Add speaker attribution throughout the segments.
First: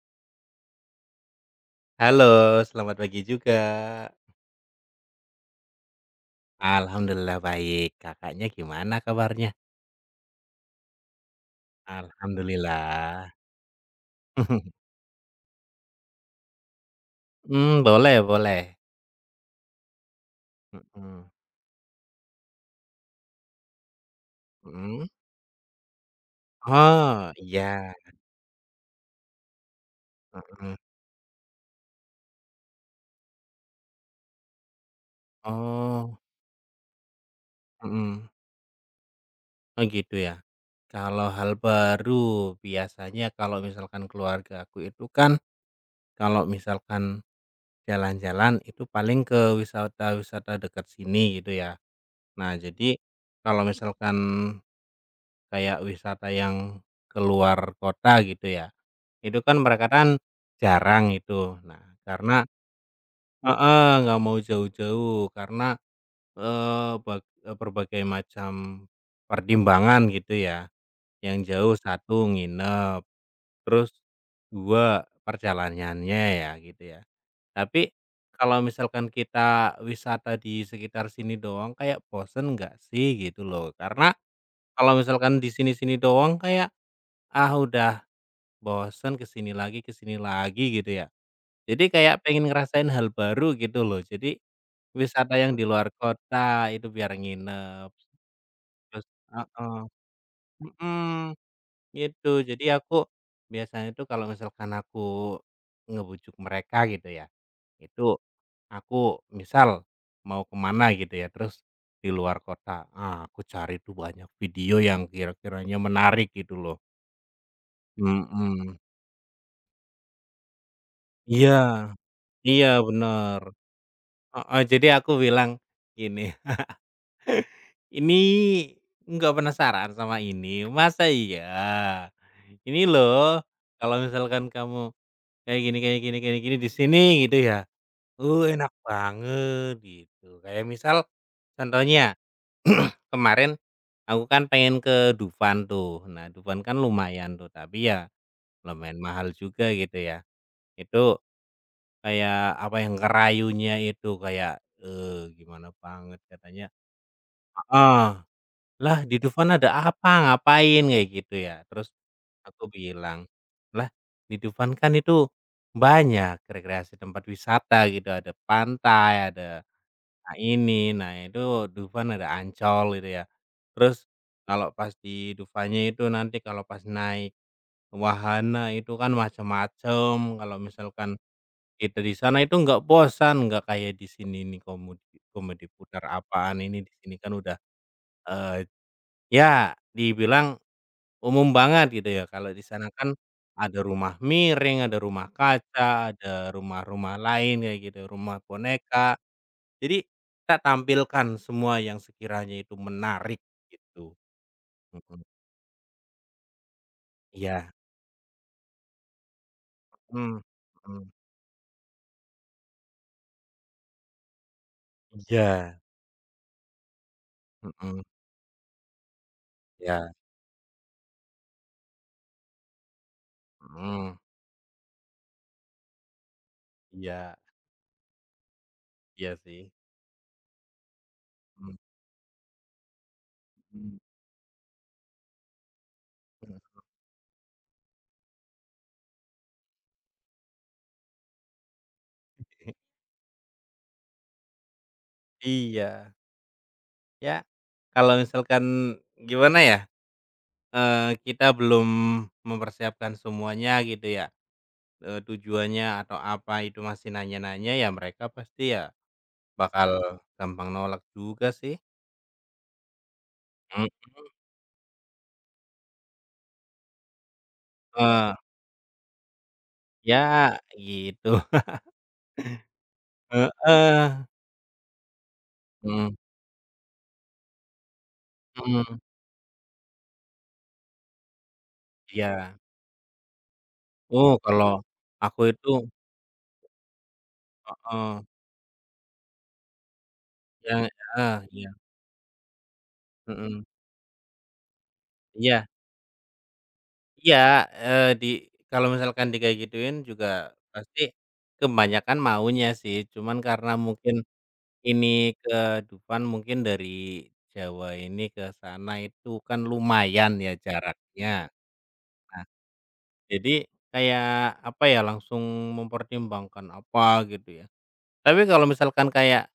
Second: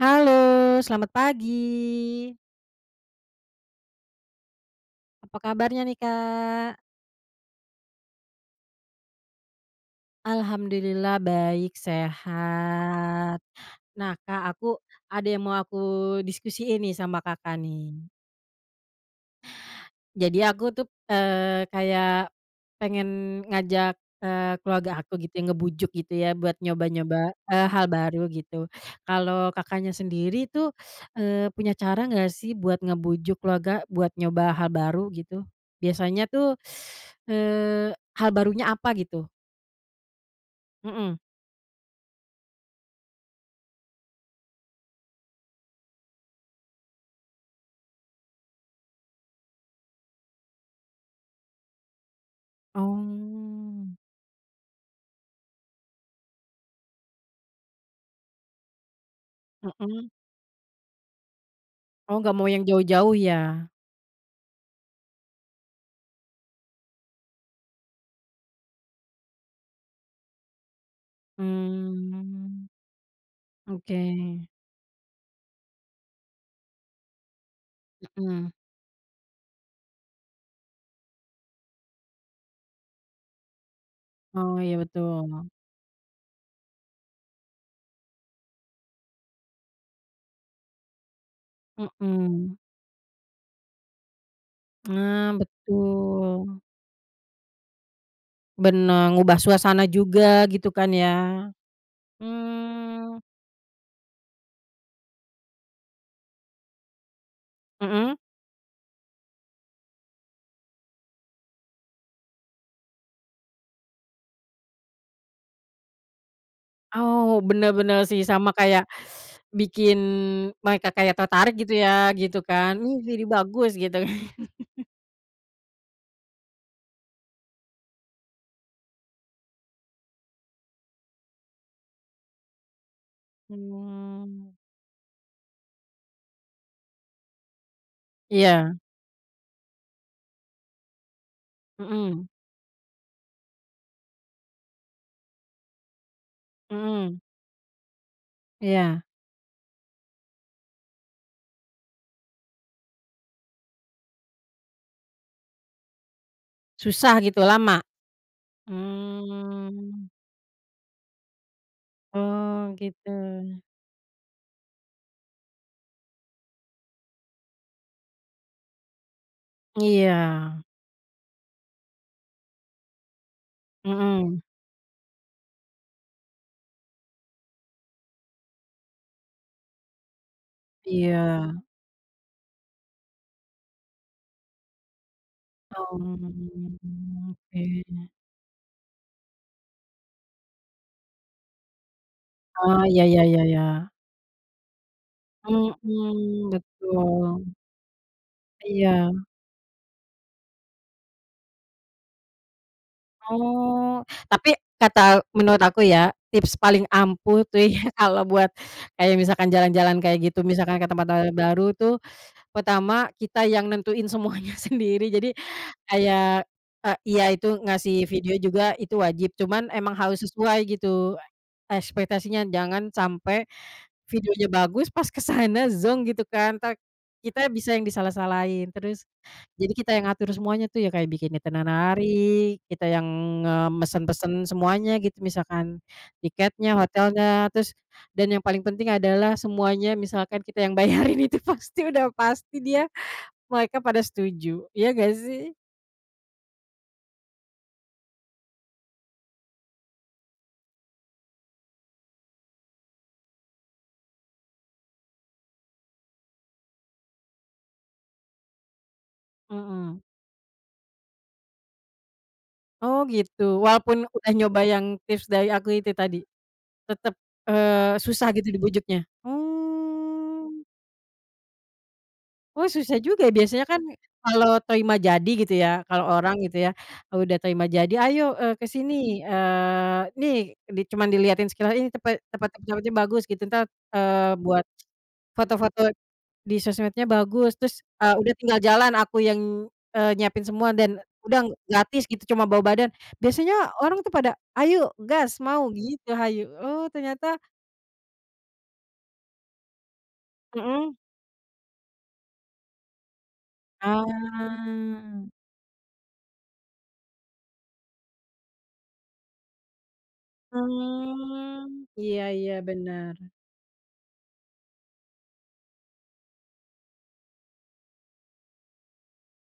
Speaker 1: Halo, selamat pagi.
Speaker 2: Halo, selamat pagi juga.
Speaker 1: Apa kabarnya nih, Kak?
Speaker 2: Alhamdulillah baik. Kakaknya gimana kabarnya?
Speaker 1: Alhamdulillah baik,
Speaker 2: Alhamdulillah.
Speaker 1: sehat. Nah, Kak, aku ada yang mau aku diskusiin nih sama Kakak
Speaker 2: Mmm,
Speaker 1: nih.
Speaker 2: boleh boleh.
Speaker 1: Jadi aku tuh,
Speaker 2: Mhm,
Speaker 1: kayak pengen ngajak, keluarga
Speaker 2: mhm.
Speaker 1: aku gitu ya, ngebujuk gitu ya buat
Speaker 2: Oh,
Speaker 1: nyoba-nyoba, hal
Speaker 2: iya,
Speaker 1: baru gitu. Kalau Kakaknya sendiri tuh,
Speaker 2: mhm.
Speaker 1: punya cara nggak sih buat ngebujuk keluarga buat nyoba hal baru gitu?
Speaker 2: Oh,
Speaker 1: Biasanya tuh, eee,
Speaker 2: mhm.
Speaker 1: hal barunya apa gitu?
Speaker 2: Oh, gitu ya.
Speaker 1: Mhm.
Speaker 2: Kalau hal baru, biasanya kalau misalkan keluarga aku itu kan, kalau misalkan jalan-jalan itu paling ke wisata-wisata dekat sini gitu ya. Nah, jadi
Speaker 1: Oh,
Speaker 2: kalau misalkan kayak wisata yang keluar kota gitu ya, itu kan mereka
Speaker 1: mhm.
Speaker 2: kan jarang itu. Nah,
Speaker 1: Oh, nggak
Speaker 2: karena
Speaker 1: mau yang jauh-jauh ya?
Speaker 2: heeh, nggak mau jauh-jauh karena, berbagai macam pertimbangan gitu ya. Yang jauh satu
Speaker 1: Mmm,
Speaker 2: nginep, terus
Speaker 1: oke.
Speaker 2: 2 perjalanannya ya gitu ya. Tapi
Speaker 1: Mhm.
Speaker 2: kalau misalkan kita wisata di sekitar sini doang kayak bosen nggak sih gitu loh. Karena
Speaker 1: Oh, iya
Speaker 2: kalau misalkan
Speaker 1: betul.
Speaker 2: di sini-sini doang kayak, ah, udah bosen ke sini lagi gitu ya. Jadi kayak pengen
Speaker 1: Mhm.
Speaker 2: ngerasain hal baru gitu loh. Jadi
Speaker 1: Ah,
Speaker 2: wisata yang di luar
Speaker 1: betul.
Speaker 2: kota itu biar nginep
Speaker 1: Bener,
Speaker 2: terus
Speaker 1: ngubah suasana
Speaker 2: heeh,
Speaker 1: juga gitu kan ya.
Speaker 2: mhm, gitu. Jadi aku
Speaker 1: Mmm,
Speaker 2: biasanya tuh kalau misalkan aku ngebujuk mereka gitu ya, itu
Speaker 1: mhm?
Speaker 2: aku misal mau kemana gitu ya, terus di luar kota, ah, aku cari tuh banyak video yang kira-kiranya menarik gitu loh.
Speaker 1: Oh, bener bener sih sama
Speaker 2: Mhm.
Speaker 1: kayak bikin mereka kayak
Speaker 2: Iya,
Speaker 1: tertarik gitu ya, gitu
Speaker 2: iya,
Speaker 1: kan. Ih, jadi
Speaker 2: bener.
Speaker 1: bagus gitu kan.
Speaker 2: Heeh, jadi aku bilang gini, "Ini nggak penasaran sama ini? Masa iya? Ini loh, kalau
Speaker 1: Mmm,
Speaker 2: misalkan kamu kayak gini kayak gini kayak gini di sini," gitu ya, enak
Speaker 1: iya,
Speaker 2: banget," gitu. Kayak misal contohnya,
Speaker 1: mhm
Speaker 2: kemarin aku kan pengen ke Dufan tuh. Nah, Dufan kan
Speaker 1: mhm,
Speaker 2: lumayan tuh, tapi ya lumayan
Speaker 1: iya.
Speaker 2: mahal juga gitu ya. Itu kayak apa yang kerayunya itu kayak, eh gimana banget katanya
Speaker 1: Susah gitu, lama?
Speaker 2: heeh. "Lah di Dufan ada
Speaker 1: Mmm,
Speaker 2: apa? Ngapain?" Kayak gitu ya. Terus
Speaker 1: oh
Speaker 2: aku
Speaker 1: gitu.
Speaker 2: bilang, "Lah di Dufan kan itu banyak rekreasi tempat wisata gitu, ada pantai, ada
Speaker 1: Iya,
Speaker 2: nah ini, nah itu Dufan ada Ancol," gitu ya. "Terus
Speaker 1: mhm,
Speaker 2: kalau pas di Dufannya itu nanti kalau pas naik wahana itu kan macam-macam kalau misalkan
Speaker 1: iya.
Speaker 2: kita di sana itu nggak bosan, nggak kayak di sini nih komedi komedi putar apaan
Speaker 1: Oh,
Speaker 2: ini, di sini kan udah,"
Speaker 1: oke.
Speaker 2: eee, ya dibilang umum banget gitu ya, kalau di
Speaker 1: Oh,
Speaker 2: sana
Speaker 1: ya
Speaker 2: kan
Speaker 1: ya ya ya.
Speaker 2: ada rumah miring, ada rumah kaca,
Speaker 1: Mhm,
Speaker 2: ada rumah-rumah
Speaker 1: betul,
Speaker 2: lain kayak gitu, rumah
Speaker 1: iya.
Speaker 2: boneka. Jadi kita tampilkan semua yang sekiranya itu menarik
Speaker 1: Oh,
Speaker 2: gitu,
Speaker 1: tapi kata
Speaker 2: mhm,
Speaker 1: menurut aku ya, tips paling ampuh tuh
Speaker 2: iya,
Speaker 1: ya kalau buat kayak misalkan jalan-jalan kayak
Speaker 2: mhm,
Speaker 1: gitu, misalkan ke tempat
Speaker 2: mhm,
Speaker 1: baru tuh, pertama kita yang nentuin semuanya sendiri. Jadi
Speaker 2: iya,
Speaker 1: kayak, iya itu
Speaker 2: mhm,
Speaker 1: ngasih video juga itu wajib, cuman emang
Speaker 2: iya,
Speaker 1: harus sesuai gitu ekspektasinya, jangan sampai
Speaker 2: mhm,
Speaker 1: videonya bagus pas ke sana zonk gitu kan, entar
Speaker 2: iya,
Speaker 1: kita bisa yang disalah-salahin. Terus,
Speaker 2: iya sih,
Speaker 1: jadi kita yang ngatur semuanya tuh ya kayak bikin
Speaker 2: mhm,
Speaker 1: itinerary, kita yang
Speaker 2: mhm,
Speaker 1: nge-mesen-pesen semuanya gitu misalkan tiketnya,
Speaker 2: mhm,
Speaker 1: hotelnya, terus dan yang paling penting adalah semuanya misalkan kita yang bayarin itu pasti udah pasti mereka pada setuju, ya nggak sih?
Speaker 2: iya, ya kalau misalkan gimana ya, kita belum mempersiapkan semuanya gitu ya. Tujuannya atau apa itu masih nanya-nanya ya mereka pasti ya
Speaker 1: Mhm.
Speaker 2: bakal gampang nolak juga sih.
Speaker 1: Oh gitu, walaupun udah nyoba yang tips dari aku itu tadi, tetap susah
Speaker 2: Heeh,
Speaker 1: gitu dibujuknya? Oh.
Speaker 2: ya gitu.
Speaker 1: Oh susah juga ya, biasanya kan
Speaker 2: Heeh,
Speaker 1: kalau terima jadi gitu ya, kalau
Speaker 2: mhm,
Speaker 1: orang gitu ya, udah terima jadi, "Ayo, ke
Speaker 2: mhm,
Speaker 1: sini, nih," cuman diliatin sekilas, "Ini tempat tempat
Speaker 2: iya.
Speaker 1: tempatnya bagus," gitu, entar,
Speaker 2: Oh
Speaker 1: buat
Speaker 2: kalau aku itu
Speaker 1: foto-foto di sosmednya bagus, terus,
Speaker 2: heeh,
Speaker 1: udah tinggal jalan aku yang, nyiapin semua
Speaker 2: ya
Speaker 1: dan
Speaker 2: heeh,
Speaker 1: udah
Speaker 2: iya,
Speaker 1: gratis gitu, cuma bawa badan. Biasanya
Speaker 2: mhm,
Speaker 1: orang tuh pada, "Ayo gas,
Speaker 2: iya,
Speaker 1: mau," gitu, hayu. Oh ternyata
Speaker 2: iya, eee, di kalau misalkan di kayak gituin juga
Speaker 1: mhm,
Speaker 2: pasti kebanyakan maunya sih, cuman karena mungkin
Speaker 1: ah,
Speaker 2: ini ke Dufan mungkin dari Jawa ini ke sana itu kan lumayan ya jaraknya.
Speaker 1: mmm, iya
Speaker 2: Nah,
Speaker 1: iya, bener.
Speaker 2: jadi kayak, apa ya, langsung mempertimbangkan apa gitu ya. Tapi kalau misalkan kayak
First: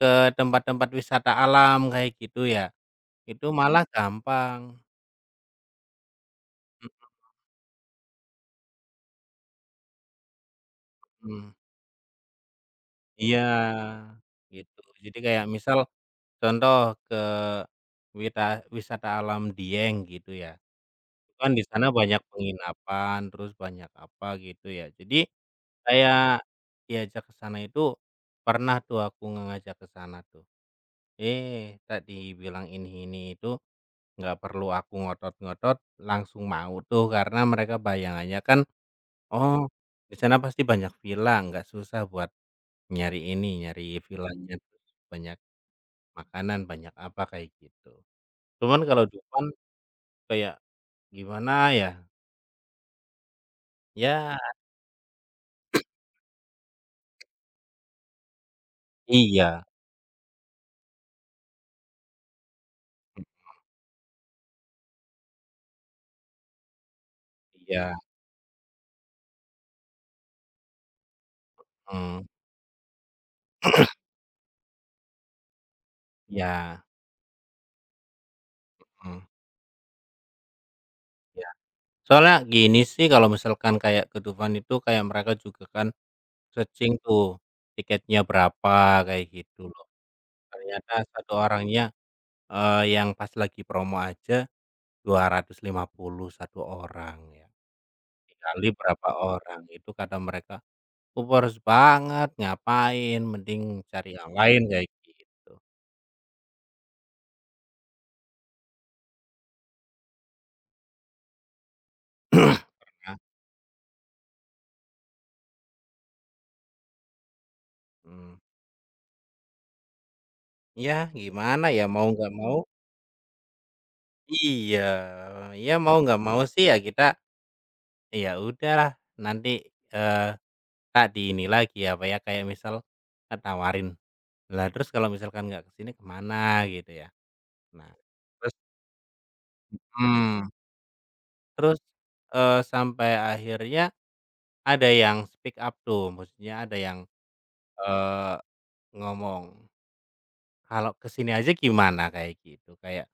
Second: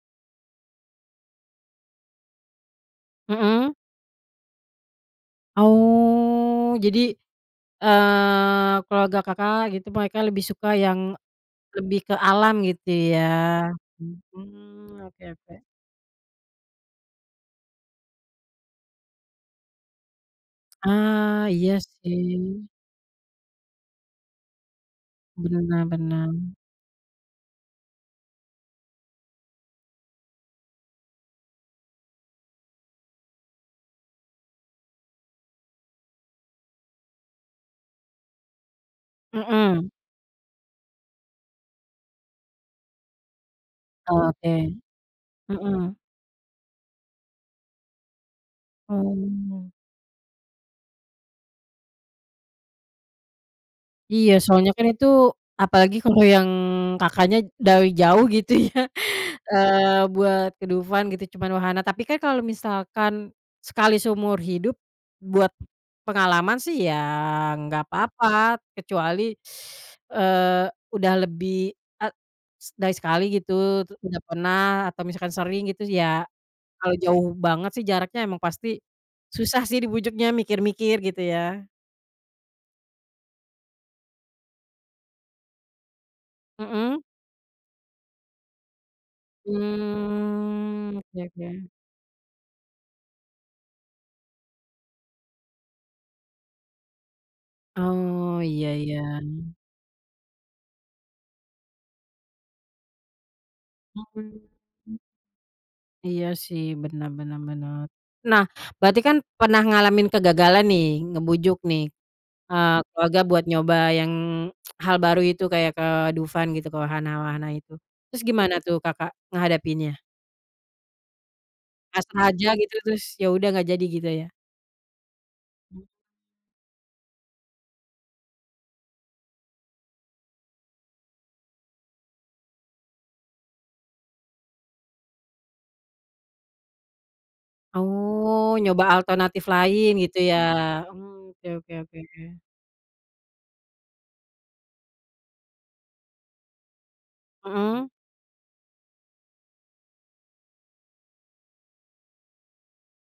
Speaker 2: ke tempat-tempat wisata alam kayak gitu ya, itu
Speaker 1: Mhm.
Speaker 2: malah gampang.
Speaker 1: Oh, jadi, keluarga Kakak gitu mereka lebih suka yang
Speaker 2: Mhm,
Speaker 1: lebih ke alam gitu ya?
Speaker 2: iya, gitu.
Speaker 1: Mhm,
Speaker 2: Jadi
Speaker 1: oke
Speaker 2: kayak
Speaker 1: oke.
Speaker 2: misal contoh ke wita wisata alam Dieng gitu ya.
Speaker 1: Ah,
Speaker 2: Kan di
Speaker 1: iya
Speaker 2: sana banyak
Speaker 1: sih,
Speaker 2: penginapan, terus banyak apa gitu ya. Jadi
Speaker 1: benar benar.
Speaker 2: saya diajak ke sana itu pernah tuh aku ngajak ke sana tuh. Eh, tak dibilang ini itu nggak perlu aku ngotot-ngotot langsung mau tuh karena mereka bayangannya kan, oh
Speaker 1: Mhm,
Speaker 2: di sana pasti banyak villa, nggak susah buat nyari ini, nyari villanya,
Speaker 1: oke,
Speaker 2: terus banyak
Speaker 1: mhm.
Speaker 2: makanan, banyak apa kayak gitu. Cuman kalau Dufan
Speaker 1: Oh,
Speaker 2: kayak gimana ya,
Speaker 1: iya
Speaker 2: ya
Speaker 1: soalnya kan itu apalagi kalau yang Kakaknya dari jauh gitu ya.
Speaker 2: iya,
Speaker 1: Buat ke Dufan gitu cuman wahana, tapi kan kalau misalkan sekali seumur hidup buat pengalaman sih ya nggak
Speaker 2: iya.
Speaker 1: apa-apa, kecuali, eee, udah lebih e
Speaker 2: Mmm,
Speaker 1: s dari sekali gitu, terus udah pernah atau misalkan sering gitu ya,
Speaker 2: iya,
Speaker 1: kalau jauh banget sih jaraknya emang pasti
Speaker 2: mhm,
Speaker 1: susah sih dibujuknya, mikir-mikir gitu
Speaker 2: iya.
Speaker 1: ya.
Speaker 2: Soalnya gini sih kalau misalkan kayak ke Dufan itu kayak mereka juga kan searching
Speaker 1: Mhm,
Speaker 2: tuh tiketnya berapa kayak gitu loh.
Speaker 1: mmm,
Speaker 2: Ternyata
Speaker 1: oke
Speaker 2: satu
Speaker 1: oke.
Speaker 2: orangnya, yang pas lagi promo aja 250 satu orang ya,
Speaker 1: Oh, iya
Speaker 2: dikali
Speaker 1: iya.
Speaker 2: berapa orang, itu kata mereka, "Oh banget, ngapain, mending cari yang lain," kayak
Speaker 1: Mhm.
Speaker 2: gitu.
Speaker 1: Iya sih, benar benar benar. Nah, berarti kan pernah ngalamin kegagalan nih, ngebujuk nih,
Speaker 2: Iya,
Speaker 1: keluarga buat nyoba yang hal baru itu kayak ke Dufan gitu, ke wahana-wahana itu. Terus
Speaker 2: mhm.
Speaker 1: gimana tuh Kakak ngehadapinnya?
Speaker 2: Ya gimana ya, mau
Speaker 1: Pasrah
Speaker 2: nggak
Speaker 1: aja
Speaker 2: mau
Speaker 1: gitu terus ya udah nggak jadi gitu ya?
Speaker 2: iya, ya mau nggak mau sih ya kita, ya udahlah nanti, eee, tak di ini lagi apa ya, kayak misal, eee, "Lah terus kalau misalkan nggak kesini kemana gitu ya." Nah,
Speaker 1: Oh,
Speaker 2: terus
Speaker 1: nyoba alternatif lain gitu ya?
Speaker 2: mmm,
Speaker 1: Mmm, oke oke
Speaker 2: terus,
Speaker 1: oke oke.
Speaker 2: sampai akhirnya ada yang speak up tuh, maksudnya ada yang,
Speaker 1: Mhm?
Speaker 2: eee, ngomong, "Kalau kesini aja gimana?" Kayak gitu, kayak,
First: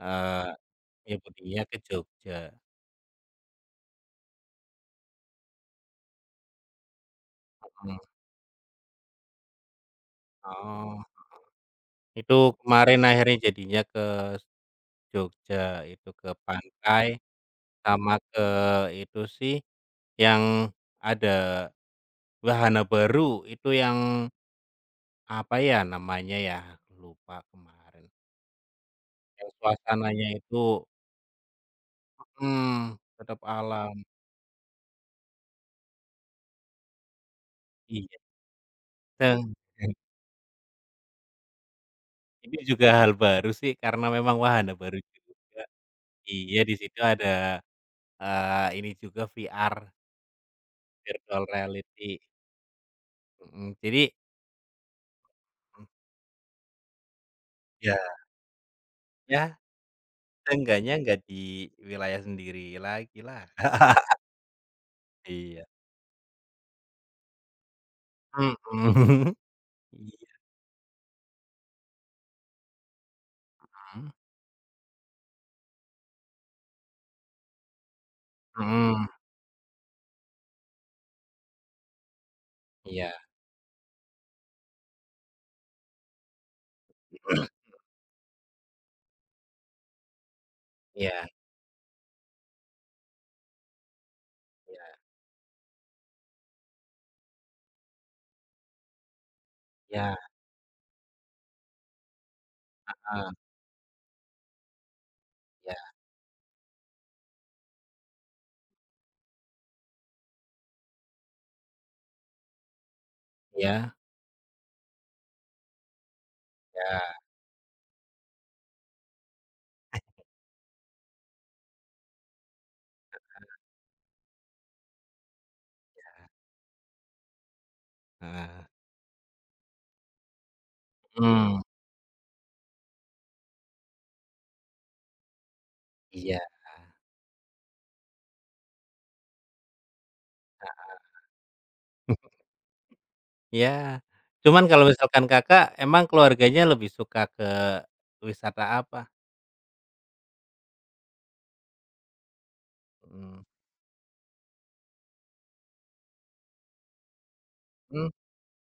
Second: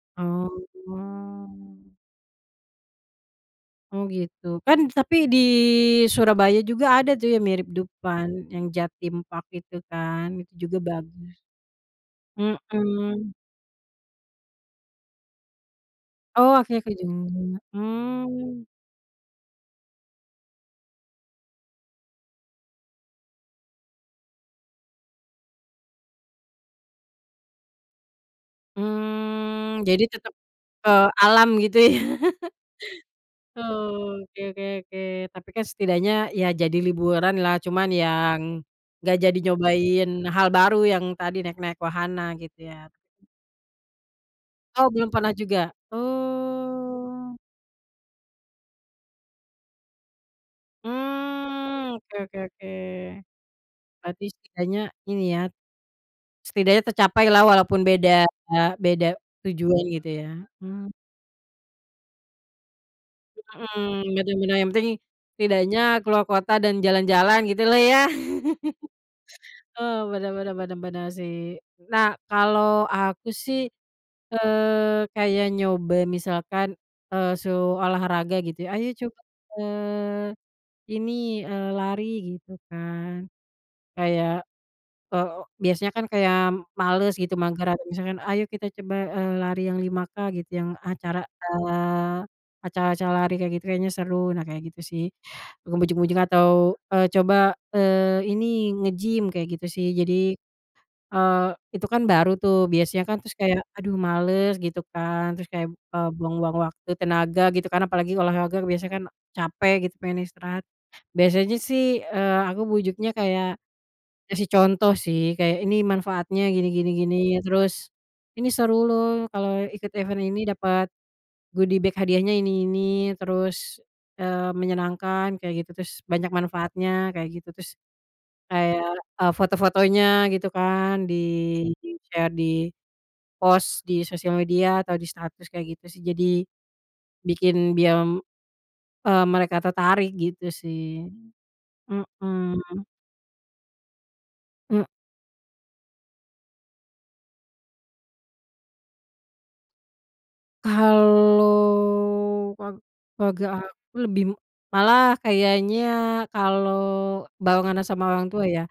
Speaker 2: eee,
Speaker 1: Oh.
Speaker 2: nyebutnya ke Jogja.
Speaker 1: Oh gitu, kan tapi di Surabaya juga ada tuh yang mirip
Speaker 2: Mhm,
Speaker 1: dupan yang Jatim Park itu kan, itu juga
Speaker 2: oh,
Speaker 1: bagus.
Speaker 2: itu kemarin
Speaker 1: Mhm.
Speaker 2: akhirnya jadinya ke Jogja, itu ke
Speaker 1: Oh, akhirnya ke
Speaker 2: pantai
Speaker 1: Jogja.
Speaker 2: sama ke
Speaker 1: Mmm,
Speaker 2: itu sih, yang ada wahana baru itu yang apa ya namanya ya, aku lupa kemarin. Yang
Speaker 1: mmm, jadi
Speaker 2: suasananya
Speaker 1: tetap
Speaker 2: itu
Speaker 1: ke alam gitu ya.
Speaker 2: mhm, tetap alam.
Speaker 1: Oke oke oke, tapi kan setidaknya ya jadi liburan lah, cuman
Speaker 2: Iya,
Speaker 1: yang nggak jadi
Speaker 2: teng
Speaker 1: nyobain hal baru yang tadi naik-naik wahana gitu
Speaker 2: ini juga
Speaker 1: ya.
Speaker 2: hal baru sih karena memang wahana
Speaker 1: Oh
Speaker 2: baru
Speaker 1: belum pernah
Speaker 2: juga.
Speaker 1: juga?
Speaker 2: Iya, di situ ada,
Speaker 1: Oh.
Speaker 2: ini juga VR, virtual
Speaker 1: Mmm, oke
Speaker 2: reality,
Speaker 1: oke oke.
Speaker 2: mhm, jadi
Speaker 1: Berarti setidaknya ini ya,
Speaker 2: mhm,
Speaker 1: setidaknya tercapailah walaupun
Speaker 2: ya
Speaker 1: beda beda
Speaker 2: ya.
Speaker 1: tujuan gitu ya? Mmm,
Speaker 2: Seenggaknya nggak di wilayah sendiri lagi lah.
Speaker 1: mhm, bener bener yang penting
Speaker 2: Iya.
Speaker 1: setidaknya keluar kota dan jalan-jalan gitu gitulah ya.
Speaker 2: Mhm.
Speaker 1: Oh, bener
Speaker 2: Iya.
Speaker 1: bener bener bener sih. Nah, kalau aku sih, kayak nyoba misalkan, eee, su olahraga gitu ya, "Ayo
Speaker 2: Mhm, mhm.
Speaker 1: coba, eee, ini, lari," gitu
Speaker 2: Iya.
Speaker 1: kan. Kayak biasanya kan kayak males gitu mager atau misalkan, "Ayo kita coba, lari yang 5K gitu, yang acara
Speaker 2: Iya,
Speaker 1: acara-acara lari kayak gitu kayaknya seru. Nah kayak gitu
Speaker 2: iya,
Speaker 1: sih, bukan ujung-ujung atau, coba, ini nge-gym kayak gitu sih.
Speaker 2: iya,
Speaker 1: Jadi, eee, itu kan baru tuh biasanya kan
Speaker 2: heeh,
Speaker 1: terus kayak, "Aduh males," gitu kan, terus kayak,
Speaker 2: iya,
Speaker 1: buang-buang waktu, tenaga gitu kan, apalagi olahraga biasanya kan capek gitu, pengen istirahat. Biasanya sih, aku bujuknya kayak
Speaker 2: iya,
Speaker 1: ngasih contoh sih, kayak ini manfaatnya gini gini gini,
Speaker 2: iya,
Speaker 1: terus, "Ini seru loh kalau ikut event ini dapat goodie bag hadiahnya ini," terus, menyenangkan kayak gitu, terus banyak manfaatnya kayak gitu, terus
Speaker 2: heeh.
Speaker 1: kayak, foto-fotonya gitu kan
Speaker 2: Mhm,
Speaker 1: di-share, di-post di sosial media atau di status kayak gitu sih, jadi
Speaker 2: iya.
Speaker 1: bikin dia, mereka tertarik gitu sih, mhm, mhm.
Speaker 2: Iya. Cuman kalau misalkan Kakak, emang keluarganya lebih suka ke wisata apa?
Speaker 1: Kalau keluarga
Speaker 2: Mhm,
Speaker 1: aku lebih malah kayaknya kalau barenganan sama
Speaker 2: mmm,
Speaker 1: orang tua ya,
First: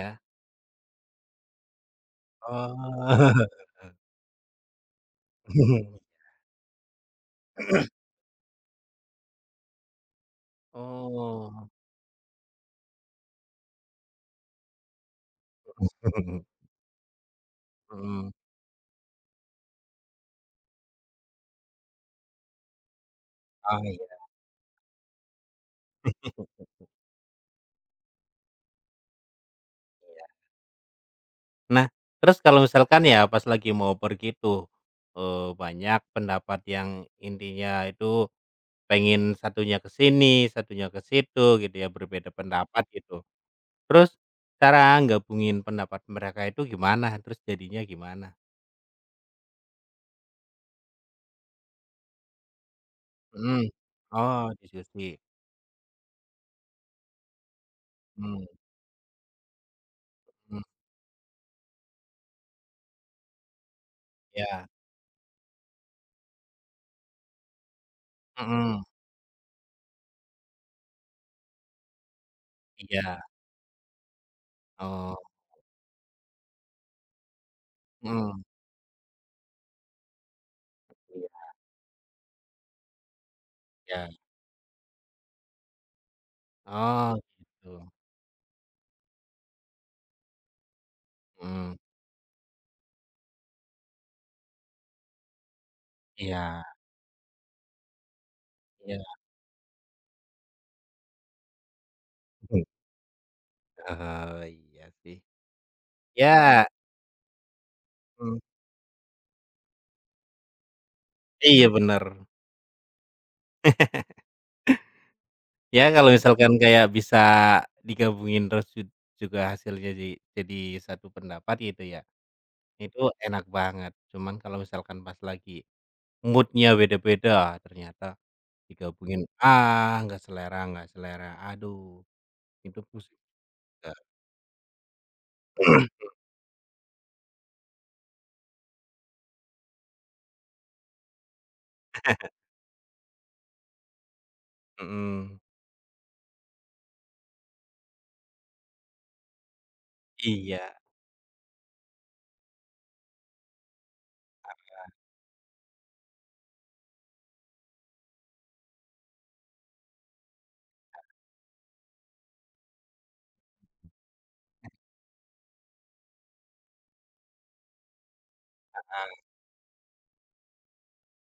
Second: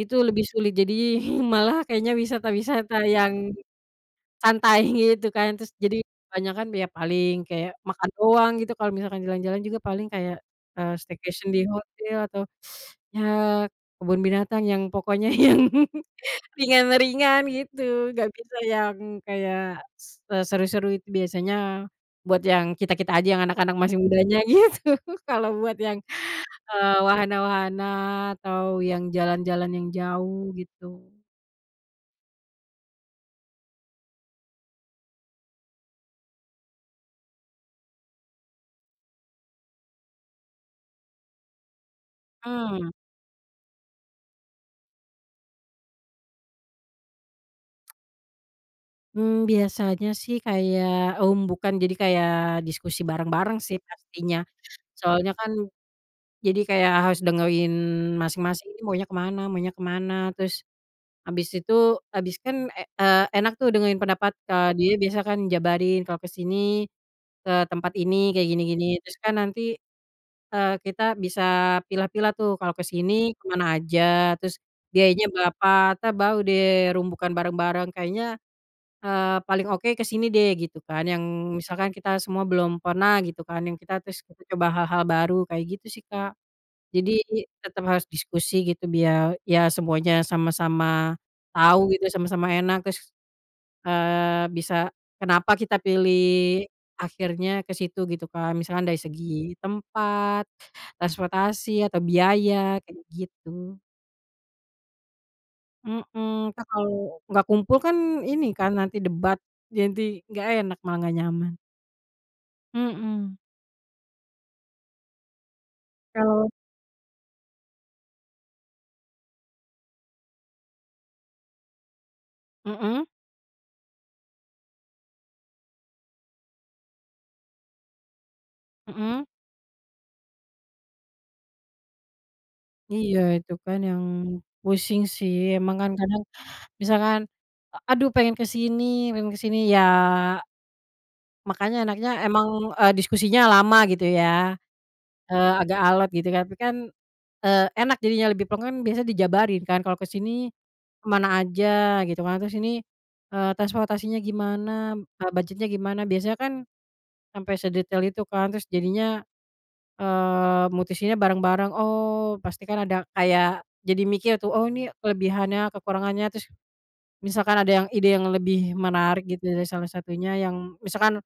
Speaker 1: itu lebih sulit. Jadi malah kayaknya wisata-wisata
Speaker 2: Oh.
Speaker 1: yang santai gitu kan, terus jadi kebanyakan ya paling kayak makan doang gitu, kalau misalkan jalan-jalan juga paling kayak, staycation di
Speaker 2: Oh.
Speaker 1: hotel atau ya kebun binatang yang pokoknya yang ringan-ringan gitu, nggak
Speaker 2: Mhm.
Speaker 1: bisa yang kayak seru-seru itu biasanya buat yang kita-kita aja yang anak-anak
Speaker 2: Oh,
Speaker 1: masih
Speaker 2: iya.
Speaker 1: mudanya gitu. Kalau buat yang,
Speaker 2: Iya.
Speaker 1: wahana-wahana atau yang jalan-jalan yang jauh gitu.
Speaker 2: Nah, terus kalau misalkan ya pas lagi mau pergi tuh, banyak pendapat yang intinya itu pengen satunya ke sini, satunya ke situ gitu ya, berbeda pendapat
Speaker 1: Mmm,
Speaker 2: gitu. Terus cara gabungin pendapat mereka itu gimana? Terus jadinya gimana?
Speaker 1: mmm, biasanya sih kayak bukan jadi kayak diskusi bareng-bareng
Speaker 2: Mhm.
Speaker 1: sih pastinya.
Speaker 2: Oh, diskusi.
Speaker 1: Soalnya kan jadi kayak harus dengerin
Speaker 2: Mmm,
Speaker 1: masing-masing ini maunya ke mana, terus.
Speaker 2: mhm,
Speaker 1: Habis itu, habis kan, enak tuh dengerin pendapat,
Speaker 2: ya
Speaker 1: dia biasa kan jabarin kalau ke sini, ke tempat ini kayak gini-gini.
Speaker 2: mhm,
Speaker 1: Terus kan nanti, kita bisa pilah-pilah tuh kalau ke
Speaker 2: iya.
Speaker 1: sini ke mana aja, terus
Speaker 2: Oh,
Speaker 1: biayanya berapa, entar baru deh rumbukan bareng-bareng kayaknya,
Speaker 2: mhm,
Speaker 1: paling oke ke sini deh gitu kan, yang
Speaker 2: iya,
Speaker 1: misalkan kita semua belum pernah gitu kan, yang kita
Speaker 2: iya.
Speaker 1: terus kita coba hal-hal baru kayak gitu sih, Kak. Jadi
Speaker 2: Oh,
Speaker 1: tetap
Speaker 2: gitu.
Speaker 1: harus diskusi gitu biar ya semuanya sama-sama
Speaker 2: Mhm,
Speaker 1: tahu gitu, sama-sama enak terus, bisa kenapa kita pilih
Speaker 2: iya,
Speaker 1: akhirnya ke situ gitu kan, misalkan dari
Speaker 2: iya.
Speaker 1: segi tempat, transportasi, atau biaya kayak gitu.
Speaker 2: Oh, iya sih.
Speaker 1: Mhm, kan
Speaker 2: Ya,
Speaker 1: kalau nggak kumpul kan
Speaker 2: mmm.
Speaker 1: ini kan nanti debat, jadi nggak enak malah nggak nyaman.
Speaker 2: Iya bener.
Speaker 1: Mhm,
Speaker 2: Ya kalau
Speaker 1: kalau
Speaker 2: misalkan kayak bisa digabungin terus juga hasilnya jadi satu pendapat gitu ya, itu
Speaker 1: mhm
Speaker 2: enak banget. Cuman kalau misalkan pas lagi moodnya beda-beda, ah, ternyata
Speaker 1: mhm,
Speaker 2: digabungin, ah, nggak selera, aduh itu
Speaker 1: iya
Speaker 2: pusing
Speaker 1: itu kan
Speaker 2: juga.
Speaker 1: yang pusing sih, emang kan kadang misalkan, aduh pengen ke sini, ya makanya enaknya emang, diskusinya lama gitu ya,
Speaker 2: Mhm,
Speaker 1: agak alot gitu kan, tapi kan, enak jadinya lebih plong kan biasanya dijabarin kan kalau ke sini,
Speaker 2: iya.
Speaker 1: ke aja gitu kan, terus ini, transportasinya gimana, budgetnya gimana, biasanya kan sampai sedetail itu kan, terus jadinya, mutusinnya bareng-bareng, oh pasti kan ada kayak jadi mikir tuh, oh ini kelebihannya, kekurangannya, terus misalkan ada yang ide yang lebih menarik gitu dari salah satunya yang misalkan,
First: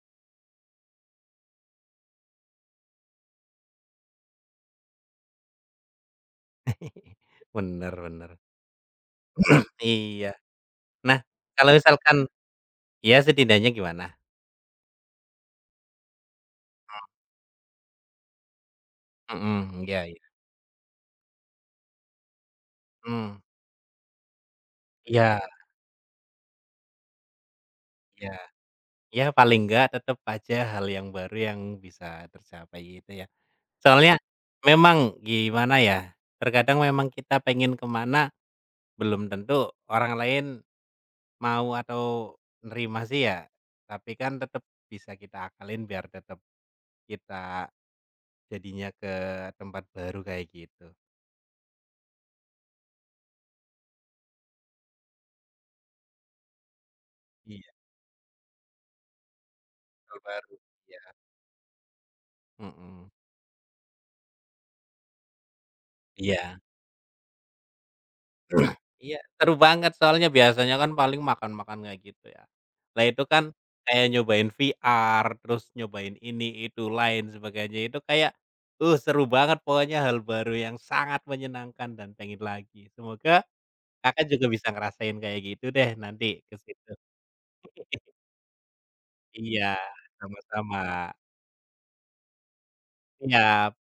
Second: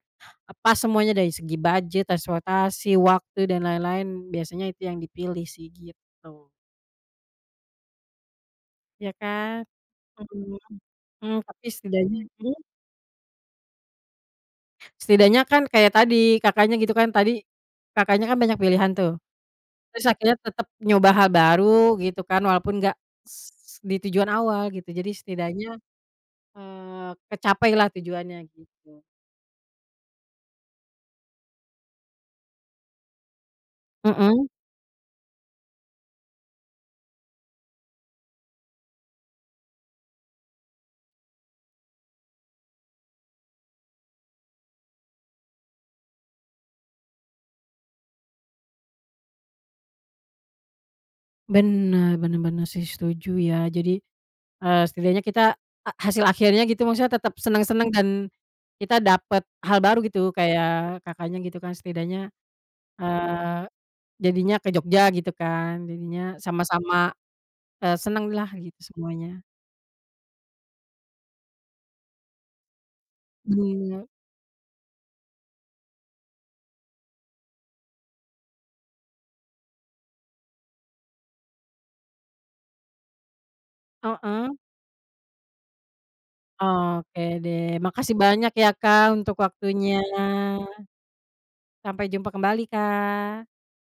Speaker 1: pas semuanya dari segi budget, transportasi, waktu, dan lain-lain biasanya itu yang dipilih sih gitu,
Speaker 2: Bener bener.
Speaker 1: ya kan?
Speaker 2: Iya.
Speaker 1: Mhm
Speaker 2: Nah,
Speaker 1: mhm, tapi
Speaker 2: kalau misalkan
Speaker 1: setidaknya mhm,
Speaker 2: ya setidaknya gimana?
Speaker 1: setidaknya kan kayak tadi Kakaknya gitu kan tadi, Kakaknya kan banyak pilihan tuh,
Speaker 2: Mhm, iya,
Speaker 1: terus
Speaker 2: iya.
Speaker 1: akhirnya tetap nyoba hal baru gitu kan walaupun nggak
Speaker 2: Mmm,
Speaker 1: di tujuan awal gitu jadi
Speaker 2: iya,
Speaker 1: setidaknya, kecapailah
Speaker 2: iya.
Speaker 1: tujuannya gitu.
Speaker 2: Ya paling nggak tetap aja hal yang baru yang bisa tercapai itu ya. Soalnya
Speaker 1: Mhm.
Speaker 2: memang gimana ya, terkadang memang kita pengen kemana belum tentu orang lain mau atau nerima sih ya, tapi kan tetap bisa kita akalin biar tetap kita jadinya ke tempat baru kayak gitu.
Speaker 1: Bener bener bener sih, setuju ya. Jadi, setidaknya kita hasil akhirnya gitu maksudnya tetap
Speaker 2: Iya,
Speaker 1: senang-senang dan kita dapat hal baru
Speaker 2: hal
Speaker 1: gitu,
Speaker 2: baru,
Speaker 1: kayak
Speaker 2: iya.
Speaker 1: Kakaknya gitu kan setidaknya,
Speaker 2: Mhm,
Speaker 1: eee, jadinya ke Jogja gitu kan, jadinya
Speaker 2: iya.
Speaker 1: sama-sama, seneng lah gitu
Speaker 2: Iya,
Speaker 1: semuanya.
Speaker 2: seru banget soalnya biasanya kan paling makan-makan kayak gitu ya. Lah itu kan
Speaker 1: Bener,
Speaker 2: kayak nyobain VR, terus nyobain ini, itu, lain sebagainya itu kayak, seru banget pokoknya hal baru yang sangat menyenangkan dan pengen lagi. Semoga Kakak juga
Speaker 1: heeh,
Speaker 2: bisa ngerasain kayak gitu deh nanti ke situ.
Speaker 1: oke deh. Makasih banyak ya Kak untuk
Speaker 2: Iya,
Speaker 1: waktunya.
Speaker 2: sama-sama.
Speaker 1: Sampai jumpa kembali, Kak.
Speaker 2: Iya.